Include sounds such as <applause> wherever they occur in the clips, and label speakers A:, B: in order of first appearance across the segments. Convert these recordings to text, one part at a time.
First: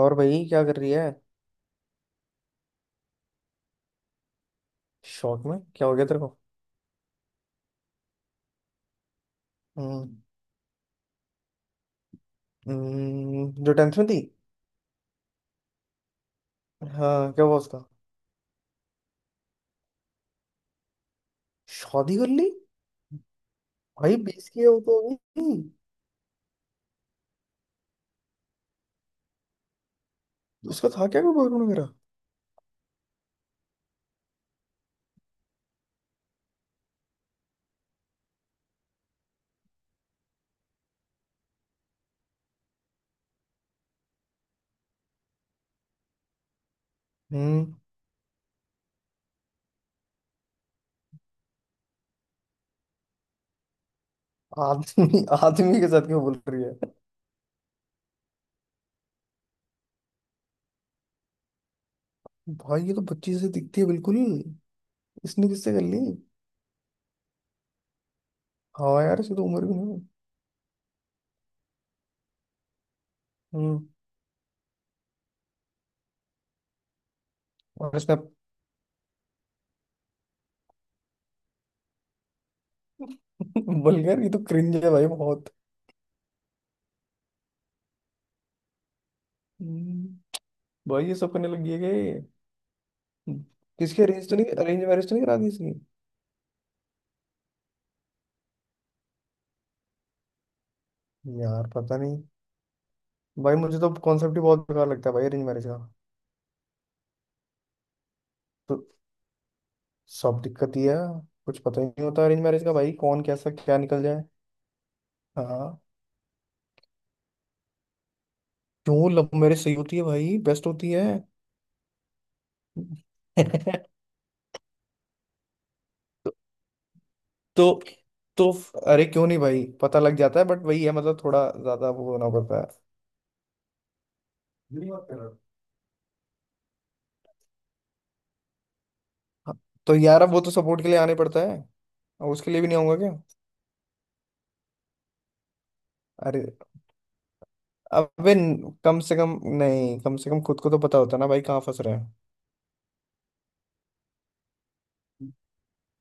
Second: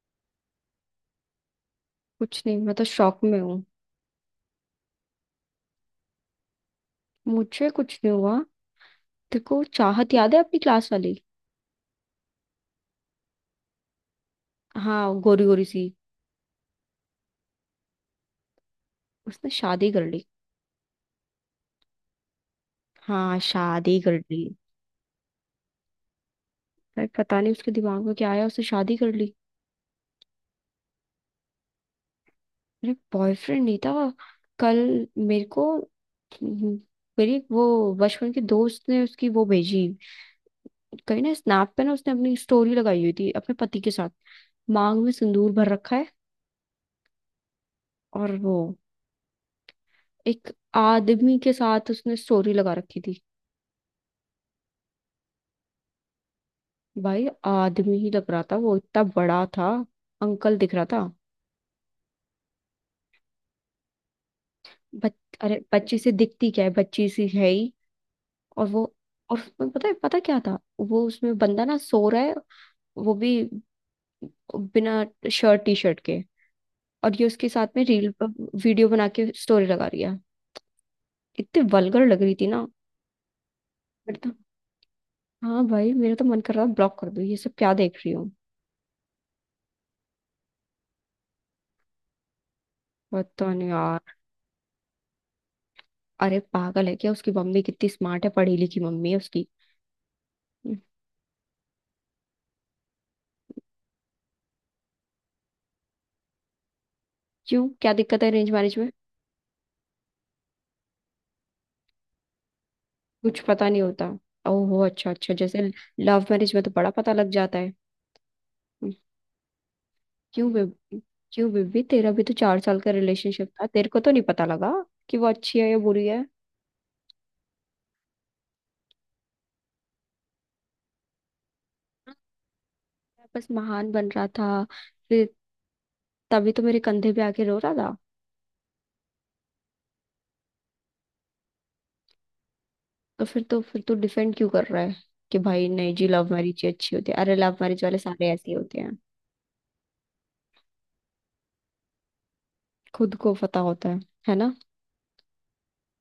A: और भाई क्या कर रही है?
B: कुछ नहीं। मैं तो शॉक में हूँ।
A: शौक में क्या हो गया तेरे को?
B: मुझे कुछ नहीं हुआ। तेरे को चाहत
A: हम्म।
B: याद है अपनी क्लास वाली?
A: जो 10th में थी।
B: हाँ, गोरी गोरी सी।
A: हाँ, क्या हुआ उसका?
B: उसने शादी कर ली।
A: शादी कर ली?
B: हाँ, शादी
A: भाई
B: कर ली।
A: 20 की हो तो अभी।
B: अरे, पता नहीं उसके दिमाग में क्या आया, उसने शादी कर ली।
A: उसका था क्या कोई बॉयफ्रेंड वगैरह?
B: अरे, बॉयफ्रेंड नहीं था। कल मेरे को मेरी वो बचपन के दोस्त ने उसकी वो भेजी। कहीं ना स्नैप पे ना उसने अपनी स्टोरी लगाई हुई थी अपने पति के साथ। मांग में सिंदूर भर रखा है।
A: हम्म।
B: और वो, एक आदमी के साथ उसने स्टोरी लगा रखी थी।
A: आदमी, आदमी के साथ क्यों बोल रही है?
B: भाई, आदमी ही लग रहा था, वो इतना बड़ा था। अंकल दिख रहा था।
A: भाई ये तो बच्ची से दिखती है बिल्कुल ही।
B: बच,
A: इसने
B: अरे,
A: किससे कर ली?
B: बच्ची से दिखती क्या है, बच्ची सी है ही। और वो
A: हाँ यार, इसकी
B: और
A: तो उम्र
B: उसमें
A: भी
B: पता
A: नहीं
B: है,
A: है।
B: पता क्या था, वो उसमें बंदा ना सो रहा है। वो भी,
A: हम्म।
B: बिना शर्ट टी शर्ट के। और ये उसके साथ में
A: और
B: रील
A: इसने <laughs>
B: पर वीडियो बना के स्टोरी लगा रही है। इतनी वल्गर लग रही थी ना। मेरे
A: बल्कि ये
B: तो
A: तो क्रिंज है भाई, बहुत।
B: हाँ भाई, मेरा तो मन कर रहा था ब्लॉक कर दूं, ये सब क्या देख रही हूँ।
A: हम्म, भाई ये सब करने लग गई है कि?
B: पता नहीं यार।
A: किसकी अरेंज मैरिज तो नहीं करा दी इसकी?
B: अरे, पागल है क्या? उसकी मम्मी कितनी स्मार्ट है, पढ़ी लिखी मम्मी है उसकी।
A: यार पता नहीं। भाई मुझे तो कॉन्सेप्ट ही बहुत बेकार लगता है भाई, अरेंज मैरिज का।
B: क्यों, क्या दिक्कत है अरेंज मैरिज
A: तो
B: में?
A: सब दिक्कत ही है। कुछ पता ही नहीं होता अरेंज मैरिज का भाई, कौन
B: कुछ
A: कैसा
B: पता
A: क्या
B: नहीं
A: निकल
B: होता।
A: जाए।
B: ओहो, अच्छा अच्छा, जैसे।
A: हाँ।
B: लव मैरिज में तो बड़ा पता लग जाता है।
A: क्यों, लव मैरिज सही होती है भाई,
B: क्यों
A: बेस्ट होती
B: बेबी
A: है।
B: क्यों बेबी, तेरा भी तो 4 साल का रिलेशनशिप था, तेरे
A: <laughs>
B: को तो नहीं पता लगा कि वो अच्छी है या बुरी है।
A: तो तो तो अरे क्यों नहीं भाई, पता लग जाता है, बट वही है, मतलब थोड़ा ज्यादा वो होना पड़ता है।
B: मैं बस महान बन रहा था।
A: मेरी बात कर रहा
B: फिर
A: हूँ।
B: तभी तो मेरे कंधे पे आके रो रहा था।
A: हाँ। तो यार, अब वो तो सपोर्ट के लिए आने पड़ता है। अब उसके लिए भी नहीं आऊंगा क्या?
B: तो फिर तू डिफेंड क्यों कर रहा है? कि भाई नहीं जी लव
A: अरे,
B: मैरिज ही अच्छी होती है। अरे, लव मैरिज वाले सारे
A: अबे
B: ऐसे ही
A: न-
B: होते हैं।
A: कम से कम, नहीं, कम से कम खुद को तो पता होता है ना भाई, कहाँ फंस रहे हैं।
B: खुद को पता होता है। है ना।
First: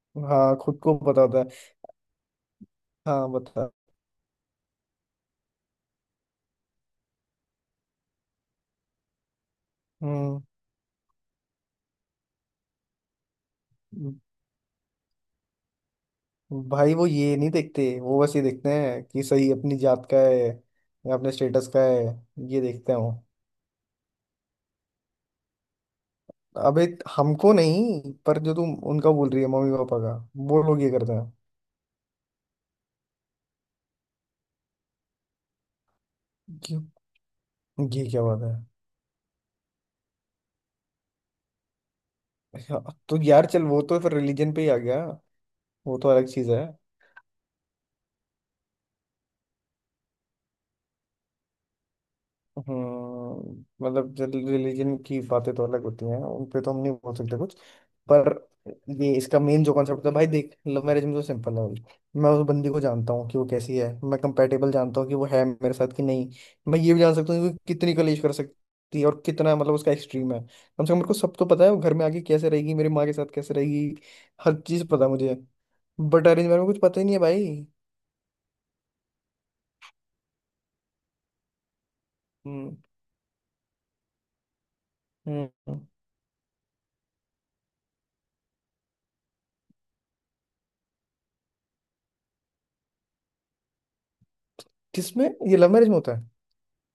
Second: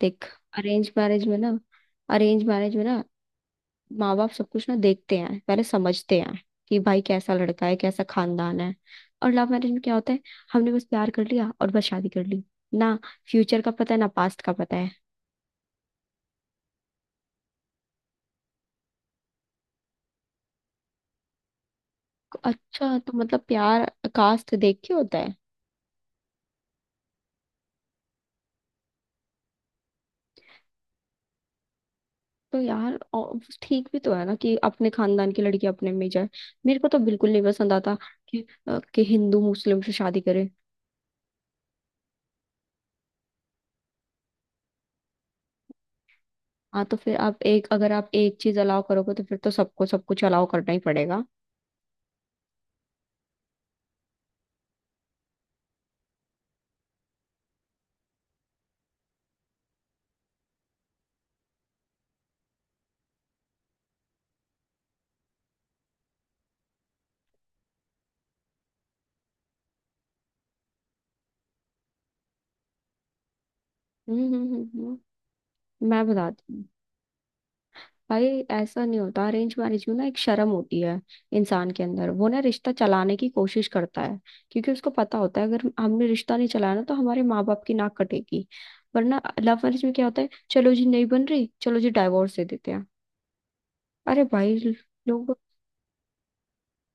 B: देख।
A: हाँ, खुद
B: अरेंज
A: को
B: मैरिज में
A: बताता
B: ना
A: है।
B: अरेंज मैरिज में ना,
A: हाँ बता।
B: माँ बाप सब कुछ ना देखते हैं, पहले समझते हैं। कि भाई कैसा लड़का है, कैसा खानदान है। और लव मैरिज में क्या होता है?
A: हम्म।
B: हमने बस प्यार कर लिया और बस शादी कर ली। ना फ्यूचर का पता है ना पास्ट का पता है।
A: भाई वो ये नहीं देखते, वो बस ये देखते हैं कि सही अपनी जात का है या अपने स्टेटस का है। ये देखते
B: अच्छा,
A: हैं वो।
B: तो मतलब प्यार कास्ट देख के होता है?
A: अबे हमको नहीं, पर जो तुम उनका बोल रही है, मम्मी पापा का, वो लोग ये करते हैं।
B: तो यार, और ठीक भी तो है ना कि अपने खानदान की लड़की अपने में ही जाए। मेरे
A: क्यों?
B: को तो बिल्कुल नहीं पसंद आता
A: ये क्या बात
B: कि,
A: है?
B: अ, कि हिंदू मुस्लिम से शादी करे।
A: अच्छा, तो यार चल, वो तो फिर रिलीजन पे ही आ गया। वो तो अलग चीज है।
B: हाँ तो फिर आप एक अगर आप एक चीज अलाउ करोगे तो फिर तो सबको सब कुछ अलाउ करना ही पड़ेगा।
A: हम्म। मतलब रिलीजन की बातें तो अलग होती हैं, उन पे तो हम नहीं बोल सकते कुछ। पर ये इसका मेन जो कॉन्सेप्ट था भाई, देख, लव मैरिज में तो सिंपल है भाई। मैं उस बंदी को जानता हूँ कि वो कैसी है। मैं कंपेटेबल जानता हूँ कि वो है मेरे साथ कि नहीं। मैं ये भी जान सकता हूँ कि वो कितनी कलेश कर सकती है और कितना, मतलब उसका एक्सट्रीम है। कम से कम मेरे को सब तो पता है, वो घर में आके कैसे रहेगी, मेरी माँ के साथ कैसे रहेगी।
B: हम्म, हम्म,
A: हर
B: हम्म,
A: चीज़ पता है मुझे।
B: मैं
A: बट अरेंज
B: बताती
A: मैरिज
B: हूँ।
A: में कुछ पता ही नहीं है भाई।
B: भाई ऐसा नहीं होता, अरेंज मैरिज में ना एक शर्म होती है इंसान के अंदर, वो ना रिश्ता
A: हम्म।
B: चलाने की कोशिश करता है। क्योंकि उसको पता होता है, अगर
A: हम्म।
B: हमने रिश्ता नहीं चलाया ना तो हमारे माँ बाप की नाक कटेगी। वरना लव मैरिज में क्या होता है? चलो जी नहीं बन रही, चलो जी डाइवोर्स दे देते हैं। अरे भाई।
A: किसमें?
B: लोग।
A: ये लव मैरिज में होता है?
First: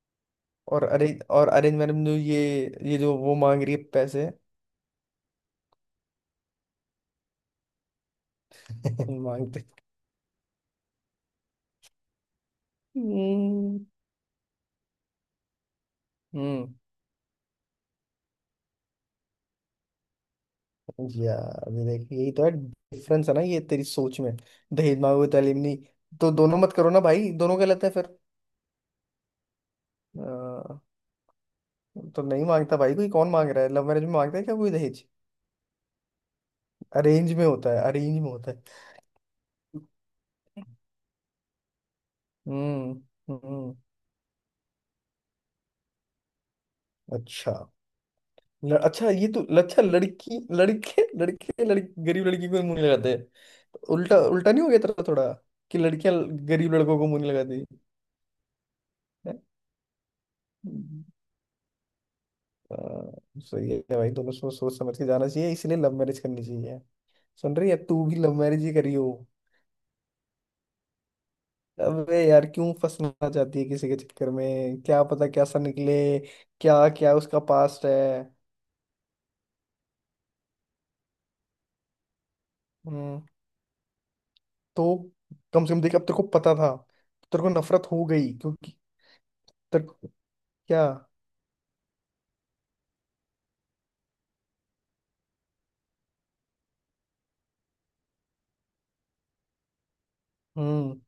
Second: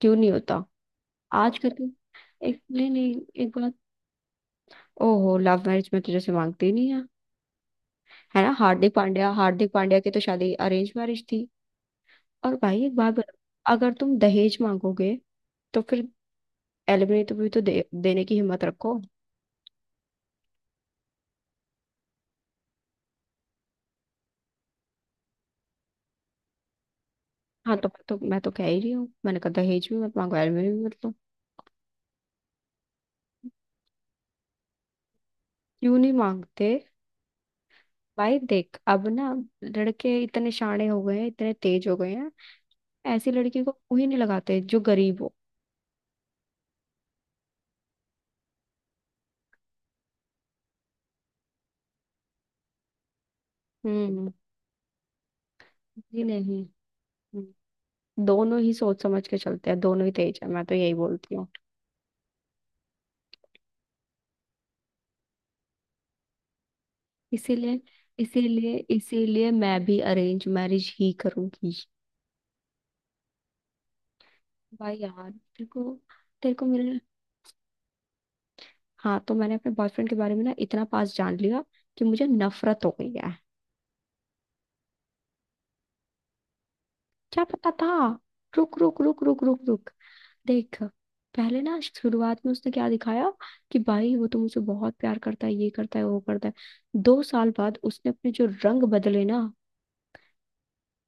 B: क्यों नहीं होता?
A: और
B: आज कल
A: अरेंज
B: के-
A: मैरिज में जो ये
B: एक, नहीं,
A: ये
B: नहीं,
A: जो वो
B: एक
A: मांग
B: बात।
A: रही है, पैसे।
B: ओहो, लव मैरिज में तुझे से मांगते ही नहीं है। है ना, हार्दिक
A: <laughs>
B: पांड्या
A: मांगते।
B: हार्दिक पांड्या की तो शादी अरेंज मैरिज थी। और भाई, एक बात बता,
A: हम्म।
B: अगर तुम दहेज मांगोगे तो फिर
A: हम्म,
B: एलिमनी तो भी तो देने की हिम्मत रखो।
A: यार ये देख, यही तो है डिफरेंस है ना, ये तेरी सोच में। दहेज मांगोगे तो alimony, तो दोनों मत करो ना भाई, दोनों
B: हाँ
A: गलत
B: तो,
A: है फिर।
B: तो मैं तो कह ही रही हूँ, मैंने कहा दहेज भी मत मांगो एलिमनी
A: अ,
B: भी मत लो।
A: तो नहीं मांगता भाई कोई, कौन मांग रहा है, लव मैरिज में मांगता है क्या कोई दहेज?
B: क्यों नहीं मांगते?
A: अरेंज में होता है, अरेंज में
B: भाई
A: होता है।
B: देख अब ना। लड़के इतने शाणे हो गए हैं, इतने तेज हो गए हैं।
A: हम्म।
B: ऐसी लड़की को
A: हम्म।
B: मुंह ही नहीं लगाते जो गरीब हो।
A: अच्छा। अच्छा ये तो, अच्छा, लड़की लड़के, लड़के लड़की, गरीब लड़की को मुंह लगाते? उल्टा
B: हम्म।
A: उल्टा नहीं हो गया तेरा थोड़ा? कि लड़कियां
B: जी नहीं।
A: गरीब लड़कों को मुंह नहीं लगाती?
B: हम्म, दोनों ही सोच समझ के चलते हैं, दोनों ही तेज है, मैं तो यही
A: हैं?
B: बोलती हूँ।
A: आ, सही है भाई, दोनों सोच सोच समझ के जाना चाहिए, इसलिए लव मैरिज करनी चाहिए। सुन रही है
B: इसीलिए
A: तू, भी लव मैरिज ही
B: इसीलिए
A: करी हो।
B: इसीलिए मैं भी अरेंज मैरिज ही करूंगी।
A: अबे यार, क्यों फंसना चाहती है किसी के चक्कर में?
B: भाई
A: क्या पता
B: यार,
A: कैसा
B: तेरे को
A: निकले,
B: तेरे को
A: क्या
B: मेरे
A: क्या उसका पास्ट है।
B: हाँ तो मैंने अपने बॉयफ्रेंड के बारे में ना इतना पास जान लिया कि मुझे नफरत हो गई
A: हम्म।
B: है।
A: तो कम से कम देख, अब तेरे को पता था।
B: क्या
A: तेरे को
B: पता
A: नफरत
B: था?
A: हो गई क्योंकि
B: रुक रुक रुक, रुक रुक
A: तेरे
B: रुक।
A: को।
B: देख।
A: क्या?
B: पहले ना शुरुआत में उसने क्या दिखाया, कि भाई वो तो मुझे बहुत प्यार करता है, ये करता है, वो करता है। 2 साल बाद उसने अपने जो रंग बदले ना।
A: हम्म।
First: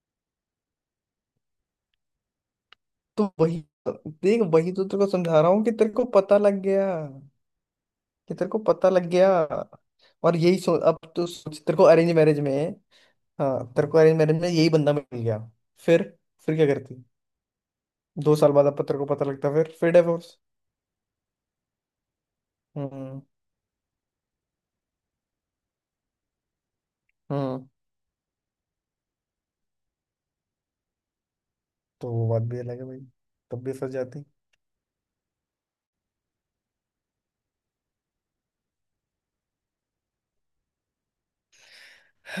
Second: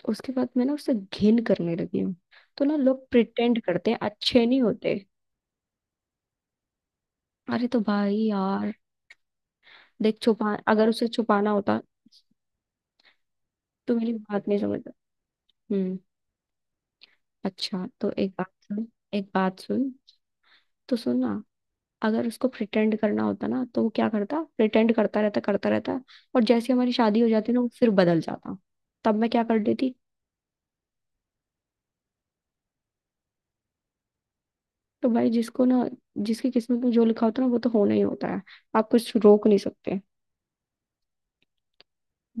B: तो उसके बाद मैं ना उससे घिन करने लगी हूँ। तो ना, लोग
A: तो
B: प्रिटेंड
A: वही
B: करते हैं,
A: देख,
B: अच्छे नहीं
A: वही तो
B: होते।
A: तेरे को समझा रहा हूँ, कि तेरे को पता लग गया,
B: अरे तो भाई
A: कि तेरे को
B: यार।
A: पता लग गया।
B: देख,
A: और
B: छुपा
A: यही सो
B: अगर
A: अब
B: उसे
A: तो
B: छुपाना
A: सोच, तेरे
B: होता
A: को अरेंज मैरिज में। हाँ तेरे
B: तो
A: को
B: मेरी
A: अरेंज मैरिज में
B: बात नहीं
A: यही
B: समझता।
A: बंदा मिल गया?
B: हम्म।
A: फिर, क्या करती?
B: अच्छा, तो एक
A: दो
B: बात
A: साल बाद अब
B: सुन।
A: तेरे को पता
B: एक
A: लगता,
B: बात सुन।
A: फिर डिवोर्स।
B: तो सुन ना। अगर उसको प्रिटेंड
A: हम्म।
B: करना होता ना तो वो क्या करता? प्रिटेंड करता रहता, करता रहता। और जैसे हमारी शादी हो जाती ना,
A: हम्म।
B: वो फिर बदल जाता। तब मैं क्या कर देती?
A: तो वो बात भी अलग है भाई। तब भी फंस जाती।
B: तो भाई, जिसको ना जिसकी किस्मत में जो लिखा होता है ना वो तो होना ही होता है। आप कुछ रोक नहीं सकते।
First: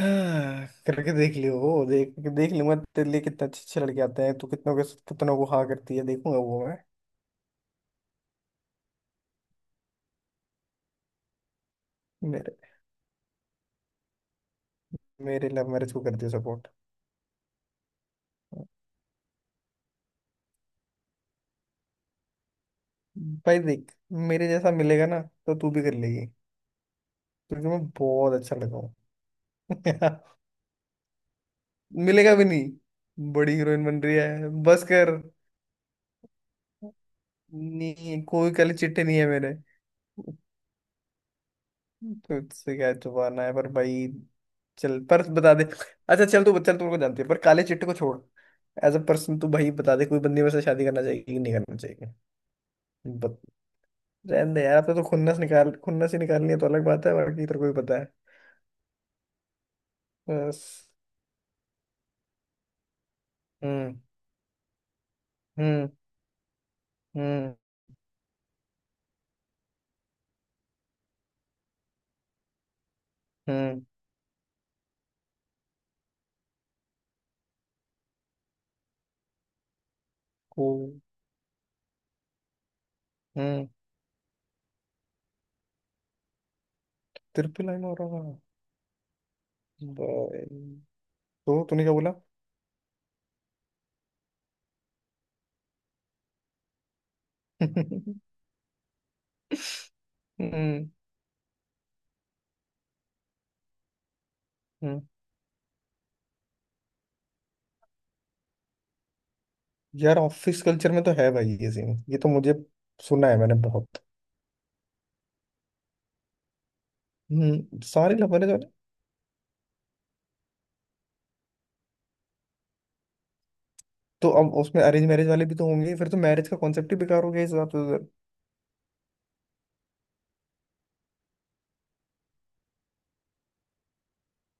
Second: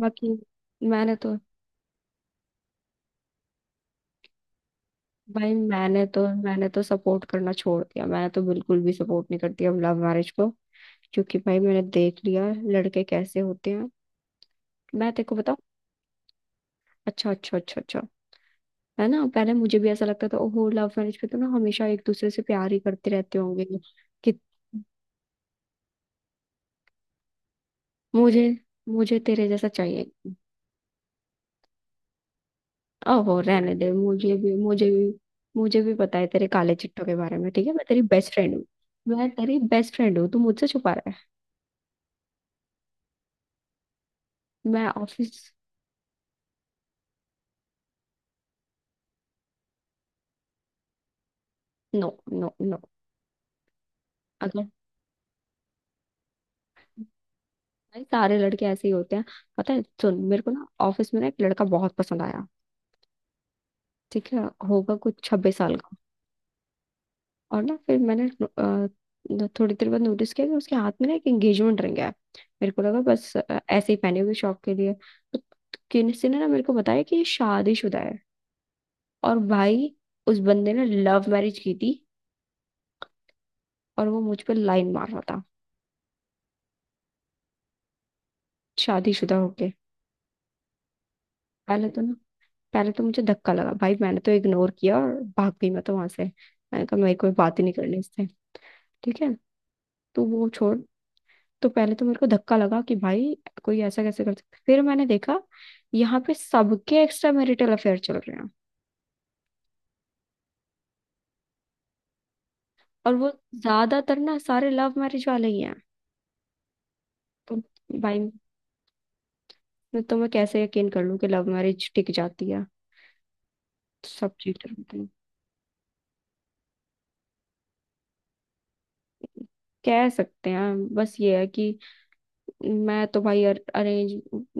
B: बाकी।
A: करके
B: मैंने
A: देख
B: तो
A: लियो वो। देख, देख लूंगा, तेरे लिए कितने अच्छे अच्छे लड़के आते हैं, तू कितनों के, कितनों को
B: भाई
A: हाँ करती है, देखूंगा वो
B: मैंने
A: मैं।
B: तो सपोर्ट करना छोड़ दिया, मैंने तो बिल्कुल भी सपोर्ट नहीं करती अब लव मैरिज को। क्योंकि भाई मैंने देख लिया
A: मेरे
B: लड़के कैसे होते हैं। मैं तेरे को
A: मेरे
B: बताऊं।
A: लव मैरिज को करती है सपोर्ट?
B: अच्छा, अच्छा, अच्छा, अच्छा। है ना, पहले मुझे भी ऐसा लगता था, ओहो लव मैरिज पे तो ना हमेशा एक दूसरे से प्यार ही करते रहते
A: भाई
B: होंगे।
A: देख,
B: कि
A: मेरे जैसा मिलेगा ना तो तू भी कर लेगी, क्योंकि मैं बहुत
B: मुझे
A: अच्छा लगा हूँ।
B: मुझे तेरे जैसा चाहिए।
A: <laughs> मिलेगा भी नहीं,
B: ओहो
A: बड़ी
B: रहने
A: हीरोइन
B: दे,
A: बन रही
B: मुझे
A: है,
B: भी,
A: बस
B: मुझे भी।
A: कर।
B: मुझे भी पता है तेरे काले चिट्ठों के बारे में, ठीक है, मैं तेरी
A: नहीं
B: बेस्ट
A: कोई
B: फ्रेंड हूँ।
A: काले चिट्टे नहीं है
B: मैं
A: मेरे।
B: तेरी बेस्ट फ्रेंड हूँ, तू मुझसे छुपा रहा
A: तुझसे क्या छुपाना है पर भाई?
B: है। मैं
A: चल पर
B: ऑफिस।
A: बता दे, अच्छा चल, तू चल, तू मेरे को जानती है पर, काले चिट्टे को छोड़, एज अ पर्सन तू भाई बता दे, कोई बंदी मेरे से शादी करना चाहिए कि नहीं करना
B: नो,
A: चाहिए?
B: No, no.
A: बत... रहने दे
B: अगर।
A: यार। अब तो खुन्नस निकाल, खुन्नस ही निकालनी है तो अलग बात है, बाकी तेरे को भी पता
B: भाई
A: है।
B: सारे लड़के ऐसे ही होते हैं। पता है, सुन, मेरे को ना
A: बस।
B: ऑफिस में ना एक लड़का बहुत पसंद आया।
A: हम्म।
B: ठीक है। होगा कुछ 26 साल
A: हम्म
B: का।
A: हम्म
B: और ना फिर मैंने थोड़ी देर बाद नोटिस किया कि उसके हाथ में ना एक एंगेजमेंट रिंग है। मेरे को लगा बस
A: हम्म
B: ऐसे ही पहनी होगी शौक के लिए। तो। किसी ने ना मेरे को बताया कि ये शादीशुदा है। और भाई। उस
A: को।
B: बंदे ने लव मैरिज की थी।
A: हम्म।
B: और वो मुझ पर लाइन मार रहा था।
A: तिरपी लाइन हो रहा है
B: शादीशुदा होके।
A: भाई। तो तूने
B: पहले
A: क्या
B: तो
A: बोला?
B: ना पहले तो मुझे धक्का लगा, भाई मैंने तो इग्नोर किया और भाग गई मैं तो वहां से। मैंने कहा मेरी कोई बात ही नहीं करनी इससे।
A: <laughs>
B: ठीक है, तो वो छोड़।
A: हम्म।
B: तो पहले तो मेरे को धक्का लगा कि भाई कोई ऐसा कैसे कर सकता है। फिर
A: हम्म।
B: मैंने देखा। यहाँ पे सबके एक्स्ट्रा मैरिटल अफेयर चल रहे हैं।
A: यार ऑफिस कल्चर में तो है भाई ये सीन, ये तो मुझे
B: और
A: सुना
B: वो,
A: है मैंने बहुत।
B: ज्यादातर ना सारे लव मैरिज वाले ही हैं। तो
A: हम्म, सारे
B: भाई।
A: लव मैरिज वाले।
B: तो मैं कैसे यकीन कर लूँ कि लव मैरिज टिक जाती है? तो
A: तो
B: सब
A: अब
B: चीटर
A: उसमें
B: होते
A: अरेंज
B: हैं।
A: मैरिज वाले भी तो होंगे, फिर तो मैरिज का कॉन्सेप्ट ही बेकार हो गया इस हिसाब से।
B: कह सकते हैं, बस ये है कि मैं तो भाई अरेंज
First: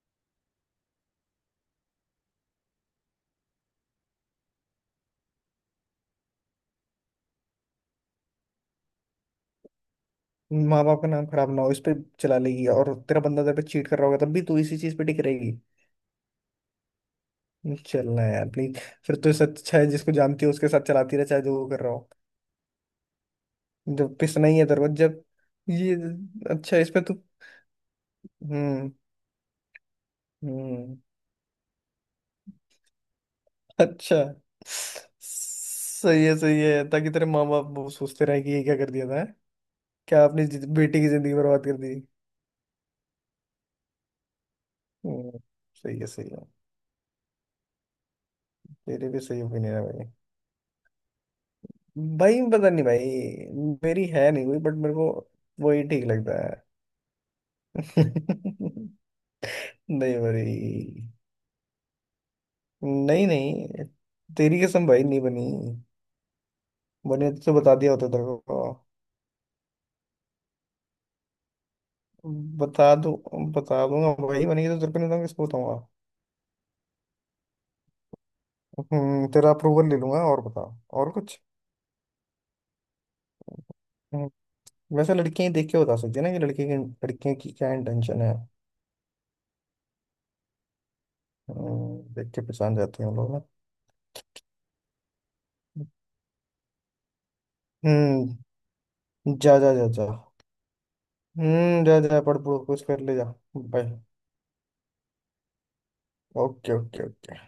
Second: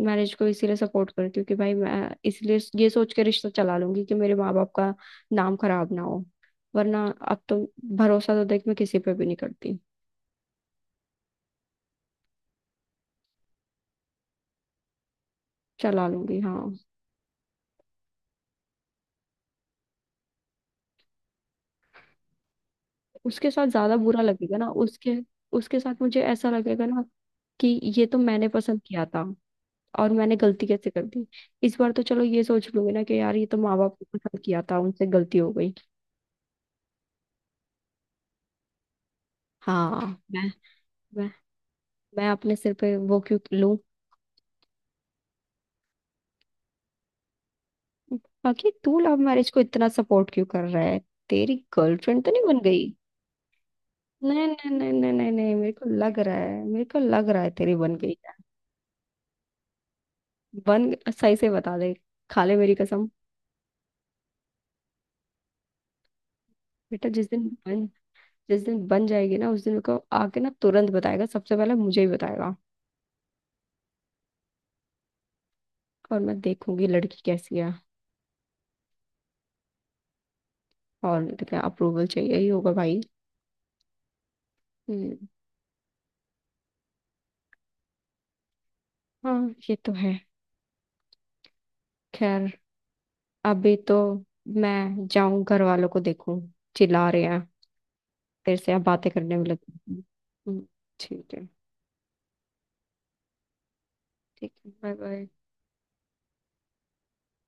B: मैरिज को इसीलिए सपोर्ट करती हूँ कि भाई, मैं इसलिए ये सोच के रिश्ता चला लूंगी कि मेरे माँ बाप का नाम खराब ना हो। वरना। अब तो। भरोसा तो देख मैं किसी पे भी नहीं करती।
A: माँ बाप का नाम खराब ना हो, इस पे चला लेगी, और तेरा बंदा तेरे पे चीट कर रहा होगा तब भी तू इसी चीज पे टिक रहेगी?
B: चला लूंगी, हाँ।
A: चलना है यार प्लीज। फिर तो सच अच्छा है, जिसको जानती है उसके साथ चलाती रहे चाहे जो वो कर रहा हो।
B: उसके साथ ज्यादा
A: जब
B: बुरा
A: पिस
B: लगेगा
A: नहीं है
B: ना,
A: तेरे को,
B: उसके
A: जब
B: उसके
A: ये
B: साथ मुझे ऐसा
A: अच्छा है,
B: लगेगा ना
A: इसमें तो।
B: कि ये तो मैंने पसंद
A: हम्म।
B: किया था। और मैंने गलती कैसे
A: हम्म,
B: कर दी? इस बार तो चलो ये सोच लूंगी ना कि यार, ये तो माँ बाप को
A: अच्छा।
B: पसंद किया था, उनसे गलती हो गई।
A: सही है, सही है, ताकि तेरे माँ बाप वो सोचते रहे कि ये क्या कर दिया था। हैं?
B: हाँ।
A: क्या आपने
B: मैं
A: बेटी की
B: मैं
A: जिंदगी बर्बाद कर दी?
B: मैं अपने सिर पे वो क्यों लूं?
A: हम्म, सही है, सही है।
B: बाकी तू
A: तेरे
B: लव
A: भी सही
B: मैरिज को
A: ओपिनियन है
B: इतना
A: भाई।
B: सपोर्ट क्यों कर रहा है? तेरी गर्लफ्रेंड तो
A: भाई
B: नहीं बन
A: पता नहीं
B: गई?
A: भाई, मेरी है नहीं
B: नहीं,
A: कोई
B: नहीं,
A: बट
B: नहीं,
A: मेरे को
B: नहीं, नहीं, नहीं, मेरे
A: वही
B: को
A: ठीक
B: लग रहा
A: लगता है।
B: है मेरे को लग रहा है तेरी
A: <laughs>
B: बन गई है।
A: नहीं।
B: बन,
A: भाई,
B: सही से बता दे। खा ले मेरी कसम।
A: नहीं नहीं, तेरी कसम भाई नहीं बनी।
B: बेटा,
A: बने तो बता दिया होता तेरे को।
B: जिस दिन बन जाएगी ना उस दिन मेरे को आके ना तुरंत बताएगा, सबसे पहले मुझे ही बताएगा।
A: बता दूं, बता दूंगा भाई, बनेगी तो तेरे को नहीं बताऊंगा, किसको बताऊंगा?
B: और मैं देखूंगी लड़की कैसी है।
A: हम्म, तेरा अप्रूवल ले लूंगा। और बता, और
B: और नहीं
A: कुछ?
B: तो क्या, अप्रूवल चाहिए ही होगा भाई।
A: हम्म, वैसे
B: हम्म।
A: लड़कियां ही देख के बता सकती है ना कि लड़के की, लड़कियों की क्या इंटेंशन है।
B: हाँ ये तो है।
A: देख के
B: खैर।
A: पहचान जाते हैं हम लोग ना।
B: अभी तो। मैं जाऊं, घर वालों को देखूं। चिल्ला रहे हैं।
A: हम्म।
B: तेरे से अब बातें करने में
A: जा
B: लग।
A: जा जा जा।
B: हम्म। ठीक है।
A: हम्म, जा जा पढ़ पढ़ कुछ कर ले जा। बाय।
B: ठीक है, bye bye.
A: Okay okay okay.